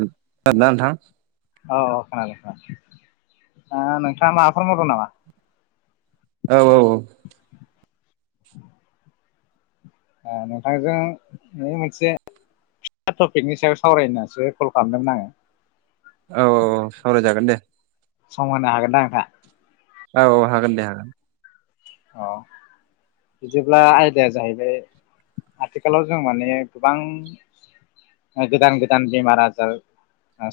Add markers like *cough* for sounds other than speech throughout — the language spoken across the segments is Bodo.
खोनादोंना नोंथां औ खोनादों नोंथां ओ नोंथांङा माबाफोर मावदों नामा औ औ औ ओ नोंथांजों बे मोनसे टपिकनि सायाव सावरायनो होननानैसो कल खालामदोंमोन आङो औ औ औ सावराय जागोन दे सम होनो हागोनदा नोंथांङा औ औ हागोन दे हागोन औ बिदिब्ला आयदाया जाहैबाय आथिखालाव जों माने गोबां गोदान गोदान बेमार आजार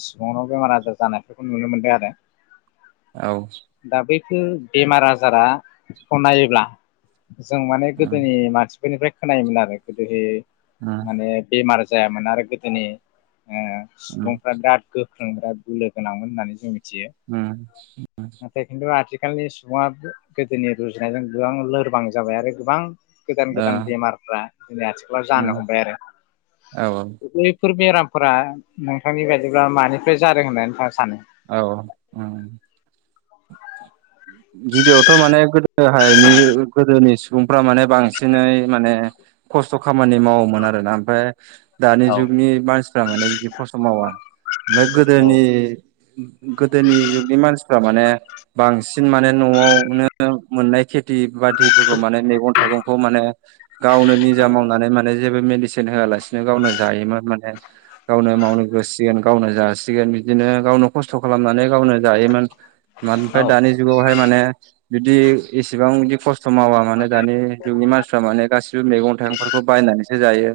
सुबुंनाव बेमार आजार जानायफोरखौ नुनो मोनदों आरो औ दा बेमार आजारा खौ नायोब्ला जों माने उम गोदोनि मानसि। बेफोरनिफ्राय खोनायोमोन आरो गोदोहाय उम माने बेमार जायामोन आरो गोदोनि ओ उम सुबुंफ्रा दाद गोख्रों बिराद बोलो गोनांमोन होननानै जों थियो उम नाथाय किन्थु आथि खालनि सुबुङा गोदोनि रुजुनायजों गोबां लोरबां जाबाय आरो गोबां गोदान ओ गोदान बेमारफ्रा जोंनि आथिखालाव जानो उम हमबाय आरो औ *inaudible* फोर बेरामफोरा नोंथांनि बायदिब्ला मानिफ्राय जादों होननानै थां औ उम। गिबियावथ' माने गोदोहायनि गोदोनि सुबुंफ्रा माने बांसिनै माने खस्थ' खामानि मावोमोन आरोना ओमफ्राय दानि औ जुगनि मानसिफ्रा माने बिदि खस्थ' मावा ओमफाय औ गोदोनि गोदोनि जुगनि मानसिफ्रा माने बांसिन माने न'आवनो मोननाय खे थि बाथिफोरखौ माने मेगं थाइगंखौ माने गावनो निजा मावनानै माने जेबो मेदिसिन होआ लासिनो गावनो जायोमोन माने गावनो मावनो गोस *unintelligible* गावनो जासिगोन बिदिनो गावनो खस्थ' खालामनानै गावनो जायोमोन। मोन फाय औ दानि जुगावहाय माने बिदि एसेबां बिदि खस्थ समावा माने दानि जुगनि मानसिफ्रा माने गासिबो मेगं थाइगंफोरखौ बायनानैसो जायो।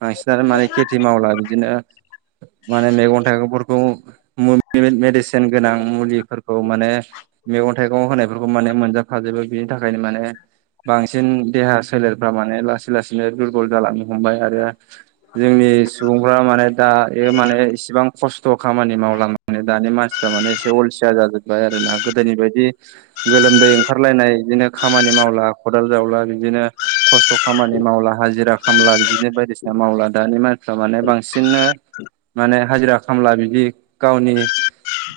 बांसिनानो माने केथि मावला बिदिनो माने मैगं थाइगंफोरखौ मो *unintelligible* मेडिसेन गोनां मुलिफोरखौ माने मेगं थाइगंआव होनायफोरखौ माने मोनजाफाजोबो बे थाखायनो माने बांसिन देहा सोलेरफ्रा माने लासै लासैनो दुरबल जालांनो हमबाय आरो जोंनि सुबुंफ्रा माने दा दायो माने इसेबां खस्थ' खामानि मावला माने दानि मानसिफ्रा माने एसे अलसिया जाजोबबाय आरोना गोदोनि बायदि गोलोमदै ओंखारलायनाय इदिनो खामानि मावला खदाल जावला बिदिनो खस्थ' खामानि मावला हाजिरा खामला बिदिनो बायदिसिना मावला दानि मान फ्रा माने बांसिननो माने हाजिरा खामला बिदि गावनि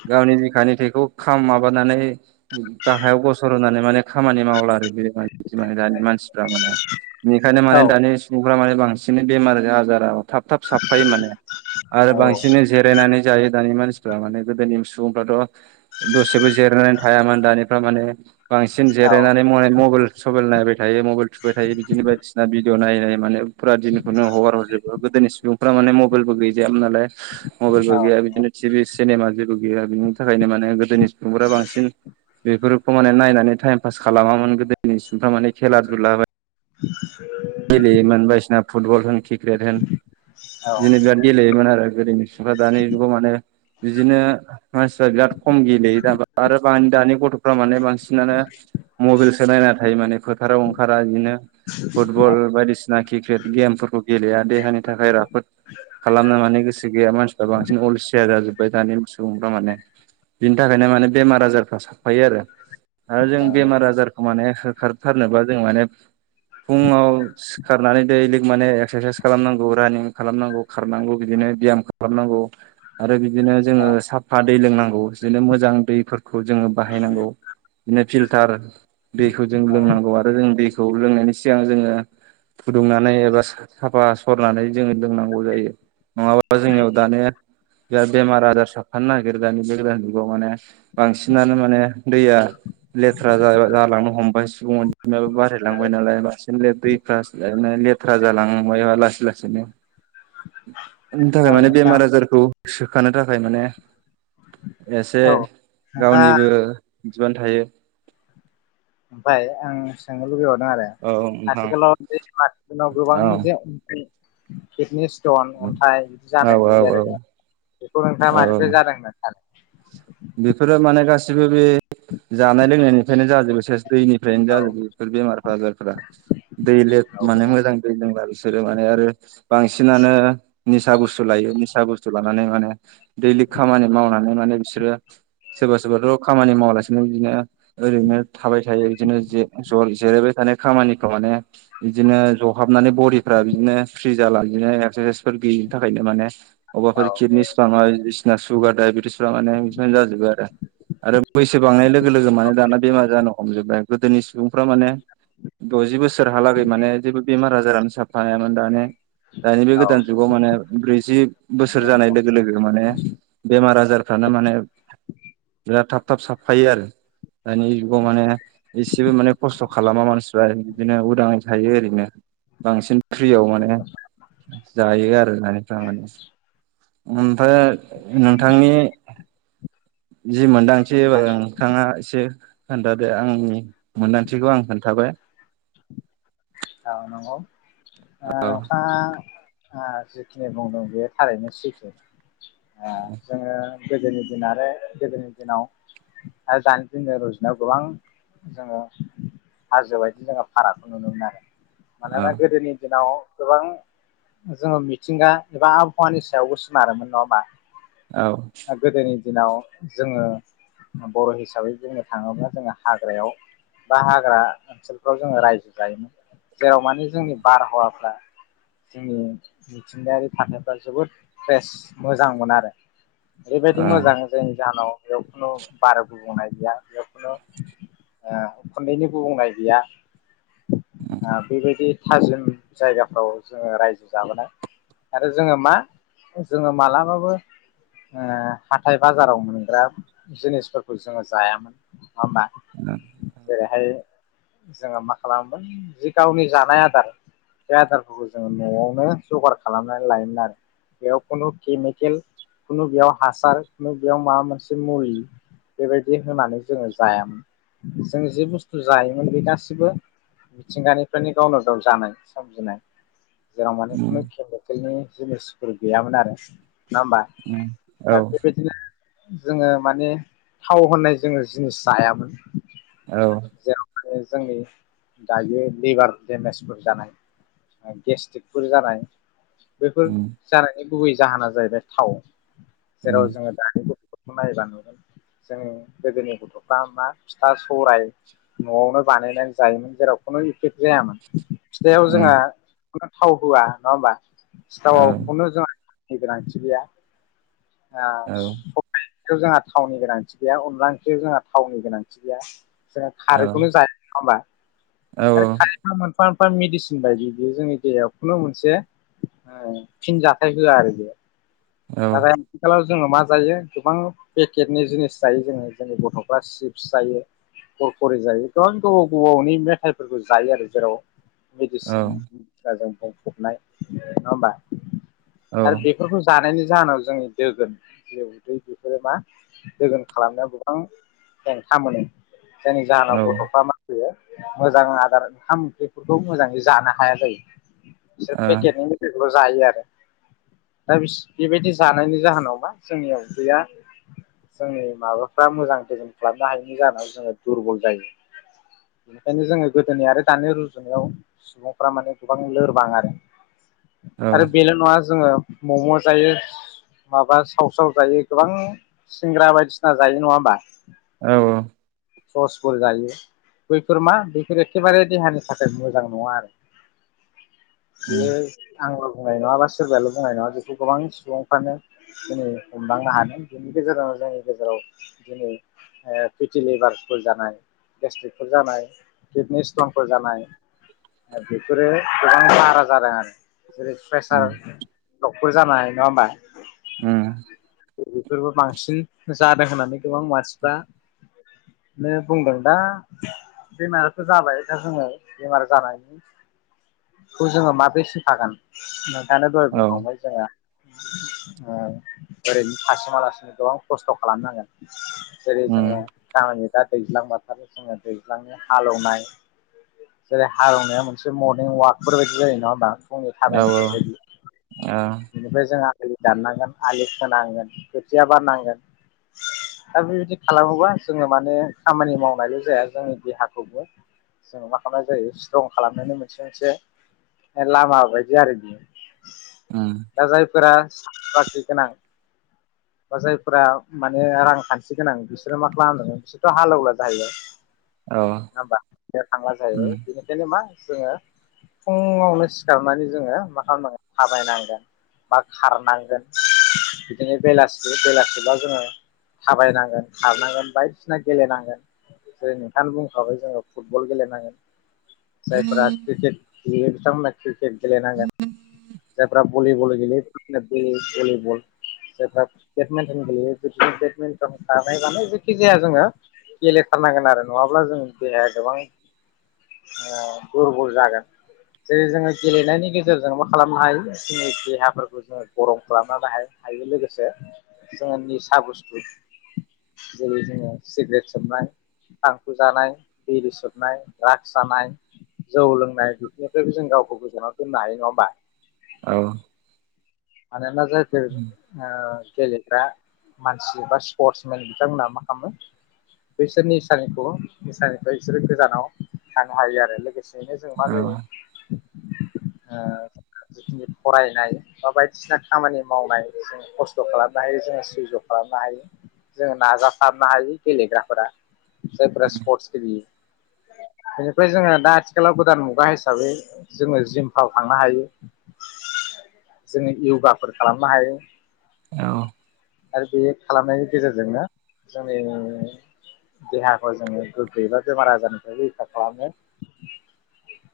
गावनि बिखानि थैखौ खाम माबानानै गाहायाव गसर होनानै माने खामानि मावला *unintelligible* दानि मानसिफ्रा माने निखायनो औ माने दानि सुबुं फोरा माने बांसिनै बेमार आजाराव थाब थाब साबफायो माने आरो बांसिनै जिरायनानै जायो दानि मानसिफ्रा माने गोदोनि सुबुंफ्राथ' दसेबो जिरनानै थायामोन दानिफ्रा माने बांसिन जिरायनानै मय मबाइल सबाइल नायबाय थायो मबाइल थुबाय थायो बिदिनो बायदिसिना बि दिअ' नायै नायै माने फुरा दिनखौनो हगार हरजोबो गोदोनि सुबुंफोरा माने मबाइलबो गैजायामोन नालाय मबाइलबो औ गैया बिदिनो टिभि सिनेमा जेबो गैया बिनि थाखायनो माने गोदोनि सुबुंफोरा बांसिन बेफोरखौ माने नायनानै टाइम पास खालामामोन गोदोनि सुबुंफ्रा माने खेला धुला *inaudible* गेलेयोमोन बायदिसिना फुटबल होन किक्रेट होन औ बिदिनो बिराद गेलेयोमोन आरो गोदोनि सुब *unintelligible* दानि जुगाव माने बिदिनो मानसिफ्रा बिराद खम गेलेयो दाबो आरो *unintelligible* दानि गथ'फ्रा माने बांसिनानो मबाइलसो नायना थायो माने फोथाराव ओंखारा दिनो फुट बल बायदिसिना क्रिकेट गेमफोरखौ गेलेया। देहानि थाखाय राफोद खालामना लानो गोसो गैया मानसिफ्रा बांसिन अलसिया जाजोब बाय दानि सुबुंफ्रा माने बिनि थाखायनो माने बेमार आजारफ्रा साफ्फायो आरो। आरो जों औ बेमार नंगौ आजारखौ माने होखारथारनोबा जों माने फुङाव सिखारनानै दै लोंनानै एक्सारसाइस खालामनांगौ रानिं खालामनांगौ। खारनांगौ बिदिनो बियाम खालामनांगौ आरो बिदिनो औ जोङो साफा दै लोंनांगौ बिदिनो मोजां दैफोरखौ जोङो बाहायनांगौ दिनो फिल्टार दैखौ जों औ लोंनांगौ आरो जों दैखौ लोंनायनि सि गां जोङो फुदुंनानै एबा सा-साफा सरनानै जोङो लोंनांगौ जायो। नङाबा जोंनियाव दानिया दा बेमार आजार साफ्फानो नागिरो दानि जे जुगाव माने बांसिनानो माने दैया लेथ्रा जा जालांनो हमबाय सुबुं अनजिमायाबो बारायलांबाय नालाय *unintelligible* दैफ्रासो लेथ्रा जालांनो हबाय लासै लासैनो उननि थाखाय माने नोंथां बेमार आजारखौ सोखानो थाखाय माने एसे औ नोंथाङा गावनिबो बिबान थायो। ओमफ्राय आं सोंनो लुबै बावद *unintelligible* आरो औ नोंथां आथिखालाव बे *unintelligible* गोबां औ जे किदनेस जन अन्थाइ बिदि जानाय औ औ नुयो औ आरो जों बेखौ नोंथाङा औ मानिफ्राय जादों होनना सानो? बेफोरो माने गासिबो बे जानाय लोंनायनिफ्रायनो जाजोबो सेस दैनिफ्रायनो सानो जाजोबो बेफोर बेमार आजारफोरा दै ले माने मोजां दै लोंला बिसोरो माने आरो बांसिनानो निसा बुस्थु लायो निसा बुस्थु लानानै माने दैलि खामानि मावनानै माने बिसोरो सोरबा सोरबाथ' खामानि मावालासिनो बिदिनो ओरैनो थाबाय थायो बिदिनो जे जयै जिरायबाय थानाय खामानिखौ माने बिदिनो जहाबनानै बदिफ्रा बिदिनो फ्रि जाला बिदिनो रेसफोर गैयिनि थाखायनो माने औ अबाफोर किदनि स्टनआरि बायदिसिना सुगार दायबेतिस फोरा माने बेजों जाजोबो आरो बैसो बांनाय लोगो लोगो माने दाना बेमार जानो हमजोबबाय गोदोनि सुबुंफ्रा माने द'जि बोसोरहालागै माने जेबो बेमार आजारानो साफफायामोन दानि दानि बे गोदान जुगाव माने ब्रैजि बोसोर औ जानाय नंगौ नंगौ लोगो लोगो माने बेमार आजार फ्रानो माने बिराद थाब थाब साफायो आरो। दानि जुगाव माने एसेबो माने खस्थ' खालामा मानसिफ्रा बिदिनो उदाङै थायो ओरैनो बांसिन फ्रियाव माने जायो आरो *unintelligible* जानाय ओमफ्राय नोंथांनि जि मोनदांथि थि नोंथाङा एसे खोन्थादो आंनि मोन्दांथिखौ आं खोन्थाबाय। औ नंगौ ओ औ नोंथाङा आ जिखिनि बुंदों बेयो थारैनो सैथो ओ जोङो गोदोनि दिन आरो गोदोनि दिनाव आरो दानि दिनजों रुजुनायाव गोबां जोङो हाजो बायदि जोङो फारागखौ नुनो मोनो आरो मानोना गोदोनि दिनाव गोबां जोङो मिथिंगा एबा आबहावानि सायावबो सोनारोमोन नङा होनबा? औ। दिनाव जोङो बर' हिसाबै बुंनो थाङोब्ला जोङो हाग्रायाव बा हाग्रा ओनसोलफ्राव जोङो रायजो जायोमोन जेराव माने जोंनि बारहावाफ्रा जोंनि मिथिंगायारि थाथायफ्रा जोबोद फ्रेस मोजांमोन आरो। औ ओ ओरैबायदि मोजां जों जान' बेयाव खुनु बार गुबुंनाय गैया बेयाव खुनु ओ उखुनन्दैनि गुबुंनाय गैया ओ बेबायदि थाजिम जायगाफ्राव जोङो रायजो जाबोनाय। आरो जोङो मा जोङो मालाबाबो ओ हाथाय बाजाराव मोनग्रा जिनिसफोरखौ जोङो जायामोन नङा होमबा? औ बेहाय जोङो मा खालामोमोन जि गावनि जानाय आदार बे आदारफोरखौ जोङो न'आवनो जगार खालामनानै लायोमोन आरो। बेयाव खुनु केमिकेल कुनु बेयाव हासार खुनु बेयाव मा मोनसे मुलि बेबायदि होनानै जोङो जायामोन जों जि बुस्थु जायोमोन बे गासिबो मिथिंगानिफ्रायनो गावनो गाव जानाय सोमजिनाय जेराव माने उम खुनु केमिकेलनि जिनिसफोर गैयामोन आरो नङा होमबा औ दा बेबायदिनो जोङो माने थाव होननाय जोङो जिनिस जायामोन। औ। जेराव माने जोंनि दायो लिभार देमेजफोर जानाय गेस्ट्रिकफोर जानाय बेफोर उम जानायनि गुबै जाहोना जाहैबाय थाव उम जेराव जोङो दानि गथ' फोरखौ नायबा नुगोन। जों गोदोनि गथ'फ्रा मा फिथा सराय न'आवनो बानायनानै जायोमोन। जेराव खुनु इफेक्ट जायामोन फिथाइाव उम जोंहा थाव होआ नङा होमबा। औ सिथावावखौनो जोंहानि गोनांथि गैया। आं औ सबाइ ओंख्रियाव जोंहा थावनि गोनांथि गैया अनला ओंख्रियाव जोंहा थावनि गोनांथि गैया। जोंहा खारैखौनो जायोमोन नङा होनबा औ आरो खारै फार्म फार्म मेडिसिन बायदि बियो जोंनि देहायाव खुनु मोनसे ओ फिन जाथाय होआ आरो बे औ नाथाय आथिखालाव जोङो मा जायो गोबां पेकेटनि जिनिस जायो जोङो जोंनि गथ'फ्रा चिप्स जायो। खर खरि जायो गोबां गोबाव गोबावनि मेथाइफोरखौ जायो आरो जेराव औ मेडिसिनजों बुंफबनाय नङा होमबा औ आरो बेफोरखौ जानायनि जाहोनाव जोंनि दोगोन जि उदै बेफोरो मा दोगोन खालामनायाव गोबां हेंथा मोनो जायनि जाहोनाव ओ गथ'फ्रा मा होनो मोजां आदार ओंखाम ओंख्रिफोरखौ मोजाङै जानो हाया जायो बिसोर पेकेटनि मेथायखौल जायो आरो दा बिस बेबायदि जानायनि जाहोनावबा जोंनियाव उदैया जोंनि माबाफ्रा मोजां दोगोन खालामनो हायिनि जाहोनाव जोङो दुरबल जायो। बेनिखायनो जोङो गोदोनि आरो दानि रुजुनायाव सुबुंफ्रा माने गोबां लोरबां आरो औ आरो बेल' नङा जोङो मम' जायो माबा सावस्राव जायो गोबां सिंग्रा बायदिसिना जायो नङा होमबा? औ औ सर्सफोर जायो बैफोर मा बैफोर एखेबारे देहानि थाखाय मोजां नङा आरो बेयो उम आंल' बुंनाय नङा बा सोरबायाल' बुंनाय नङा बे गोबां सुबुंफ्रानो दिनै हमदांनो हादों बेनि गेजेराव जोंनि गेजेराव दिनै ओ फिथिलिबारस फोर जानाय गेसट्रिकफोर जानाय किदनि स्टनफोर जानाय बेफोरो गोबां बारा जादों आरो जेरै प्रेसार उम ब्लकफोर जानाय नङा होमबा उम बेफोरबो बांसिन जादों होननानै गोबां मानसिफ्रा नो बुंदों दा बेमाराथ' जाबाय दा जोङो बेमार जानायनि खौ जोङो माबोरै सोखागोन नोंथाङानो दहाय औ बुंखांबाय जोंहा *inaudible* ओ ओरैनो थासोमालासिनो गोबां खस्थ' खालामनांगोन। जेरै जोङो उम गामिनि दा दैजलां बोथोरनि जोङो दैजलांनि हालौवनाय। जेरै हालेवनाया मोनसे मरनिं अवाकफोर बायदि जायो नङा होनबा? फुंनि औ ओ थाबायनायफोरबायदि। उम ओमफ्राय जों आलि दाननांगोन आलि खोनांगोन खोथिया बाननांगोन। *inaudible* दा बेबायदि खालामोबा जोङो माने खामानि मावनायल' जाया जोंनि देहाखौबो जोङो मा खालामनाय जायो स्ट्रं खालामनायनि मोनसे मोनसे लामाबायदि आरो बियो दा जायफोरा साख्रि बाख्रि गोनां बा जायफोरा माने रांखानथि गोनां बिसोरो मा खालामो बिसोरथ' हालेवला जाहैबाय। औ नङा होनबा बे थांला जाहैबाय उम बेनिखायनो मा जोङो फुङावनो सिखारनानै जोङो मा खालामनांगोन थाबायनांगोन। बा खारनांगोन बिदिनो बेलासि बेलासिबा जोङो थाबायनांगोन खारनांगोन बायदिसिना गेलेनांगोन। जेरै नोंथाङानो बुंखाबाय जोङो फुटबल गेलेनांगोन। जायफ्रा क्रिकेट गेलेयो बिथांमोना क्रिकेट गेलेनांगोन जायफ्रा भलिबल गेलेयो होनदों गेले भलिबल जेबला बेदमेन्टन गेलेयो जुदि बेदमेन्टन थानाय बानाय जेखि जाया जोङो गेलेथारनांगोन आरो नङाब्ला जों देहाया गोबां औ दुरबल जागोन जेरै जोङो गेलेनायनि गेजेरजों मा खालामनो हायो। जोंनि देहाफोरखौ जोङो गरम खालामनानै हायो हायो लोगोसे जोङो निसा बुसथु जेरै जोङो सिग्रेट सोबनाय थांखु जानाय बिरि सोबनाय द्राग्स जानाय जौ लोंनाय बेफोरनिफ्रायबो जों गाव गावखौ गोजानाव दोननो हायो नङा होमबा? औ मानोना जायफोर ओ गेलेग्रा मानसि बा स्पर्टसमेन बिथांमोनहा मा खालामो? बिसोर निसानिखौ निसानिफ्राय बिसोरो गोजानाव थानो हायो आरो लोगोसे ओंखायनो जों मा औ जायो ओ जिखिनि फरायनाय बा बायदि सिना खामानि मावनाय जों खस्थ' खालामनो हायो जोङो सैज' खालामनो हायो। जोङो नाजासारनो हायो गेलेग्राफोरा जायफोरा स्पर्टस गेलेयो। *inaudible* बेनिफ्राय जोङो दा आथिखालाव गोदान मुगा हिसाबै जोङो जिमफ्राव थांनो हायो। *inaudible* जोङो युवगाफोर खालामनो हायो। औ आरो बे खालामनायनि गेजेरजोंनो जोंनि देहाखौ जोङो गोग्गो एबा बेमार आजारनिफ्राय रैखा खालामो।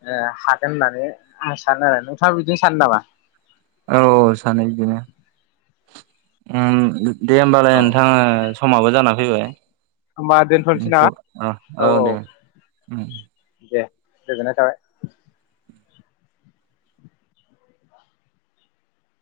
ए हागोन होननानै आं सानो आरो नोंथाङा बिदिनो सानो नामा? औ औ सानो बिदिनो दे होमबालाय औ नोंथाङा समाबो जाना फैबाय। होमबा दोनथ'नोसै ना औ औ उम दे गोजोननाय थाबाय।